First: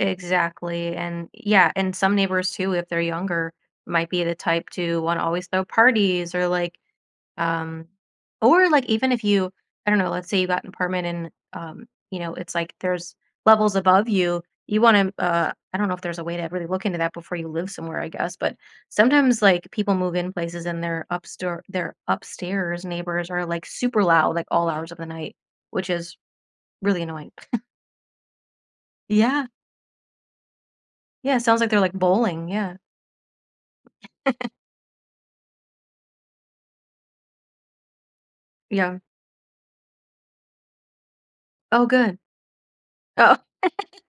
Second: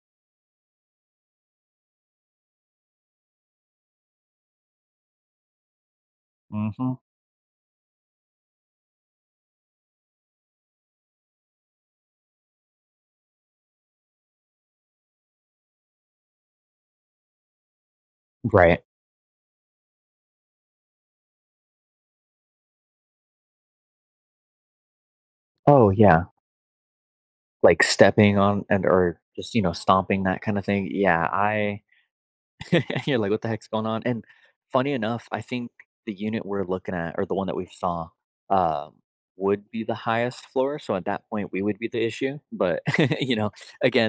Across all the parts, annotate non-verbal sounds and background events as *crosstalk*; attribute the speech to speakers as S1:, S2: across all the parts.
S1: Exactly, and yeah, and some neighbors too, if they're younger, might be the type to wanna always throw parties or, like,
S2: Mhm.
S1: um or, like, even if you I don't know, let's say you got an apartment and, um, you know, it's like there's levels above you. You wanna, uh I don't know if there's a way to really look into that before you live somewhere, I guess, but
S2: Right.
S1: sometimes, like, people move in places and their up store their upstairs neighbors are, like, super loud, like, all hours of the night, which
S2: Oh,
S1: is
S2: yeah.
S1: really annoying. *chuckles*
S2: Like, stepping on and or
S1: Yeah.
S2: just, you know, stomping, that kinda thing, yeah,
S1: Yeah, sounds like they're,
S2: I
S1: like, bowling, yeah.
S2: *laughs* You're like, "What the heck's going on?" And
S1: *chuckles*
S2: funny enough, I think the unit we're looking at or the one that we've saw, um,
S1: Yeah.
S2: would be the highest floor, so at that point, we would
S1: Oh,
S2: be the
S1: good.
S2: issue, but, *chuckles* you
S1: Oh.
S2: know,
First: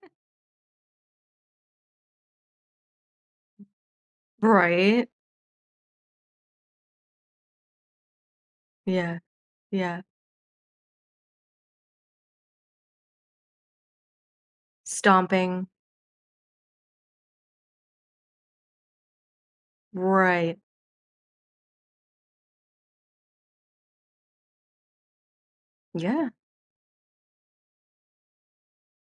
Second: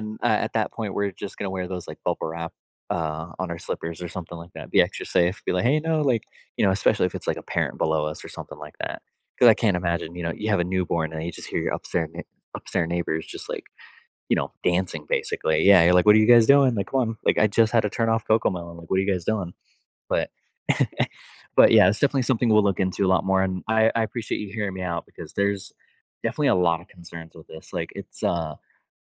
S1: *chuckles*
S2: a at that point, we're just gonna wear those, like, bubble wrap, uh, on our slippers or something like that, be extra
S1: Right.
S2: safe, be like, "Hey, no" like, you know, especially if it's, like, a parent below us or something like that
S1: Yeah,
S2: 'cause I can't
S1: yeah.
S2: imagine, you know, you have a newborn, and you just hear your upstair nei upstair neighbors just, like, you know, dancing, basically.
S1: Stomping.
S2: Yeah you're like, "What are you guys doing? Like, come on, like, I just had to turn off Cocomelon, like, what are you guys doing?" but
S1: Right.
S2: *chuckles* but, yeah, it's definitely something we'll look into a lot more, and I I appreciate you hearing me out because there's
S1: Yeah.
S2: definitely a lotta concerns with this, like, it's, uh,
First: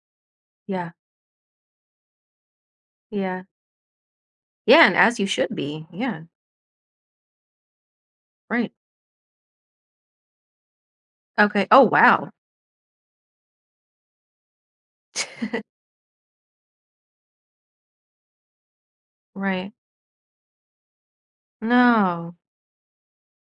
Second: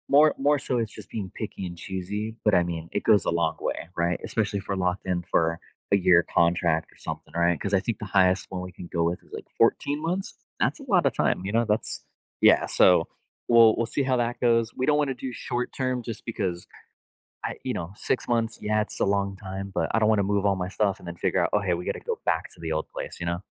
S2: more more so
S1: Yeah.
S2: it's just being picky and choosy, but, I mean, it goes a
S1: Yeah.
S2: long way, right? Especially if we're
S1: Yeah, and
S2: locked
S1: as
S2: in
S1: you should
S2: for
S1: be,
S2: a year
S1: yeah.
S2: contract or something, right? 'Cause I think the highest one we
S1: Right.
S2: can go with is like 14 months? That's a lotta time, you know,
S1: Okay oh,
S2: that's
S1: wow.
S2: Yeah, so we'll we'll see how that goes. We don't wanna do
S1: *chuckles*
S2: short-term just because I you know, 6 months, yeah, it's a long time,
S1: Right.
S2: but I don't wanna move all my stuff and then figure out, "Oh, hey, we gotta go
S1: No.
S2: back to the old place," you know?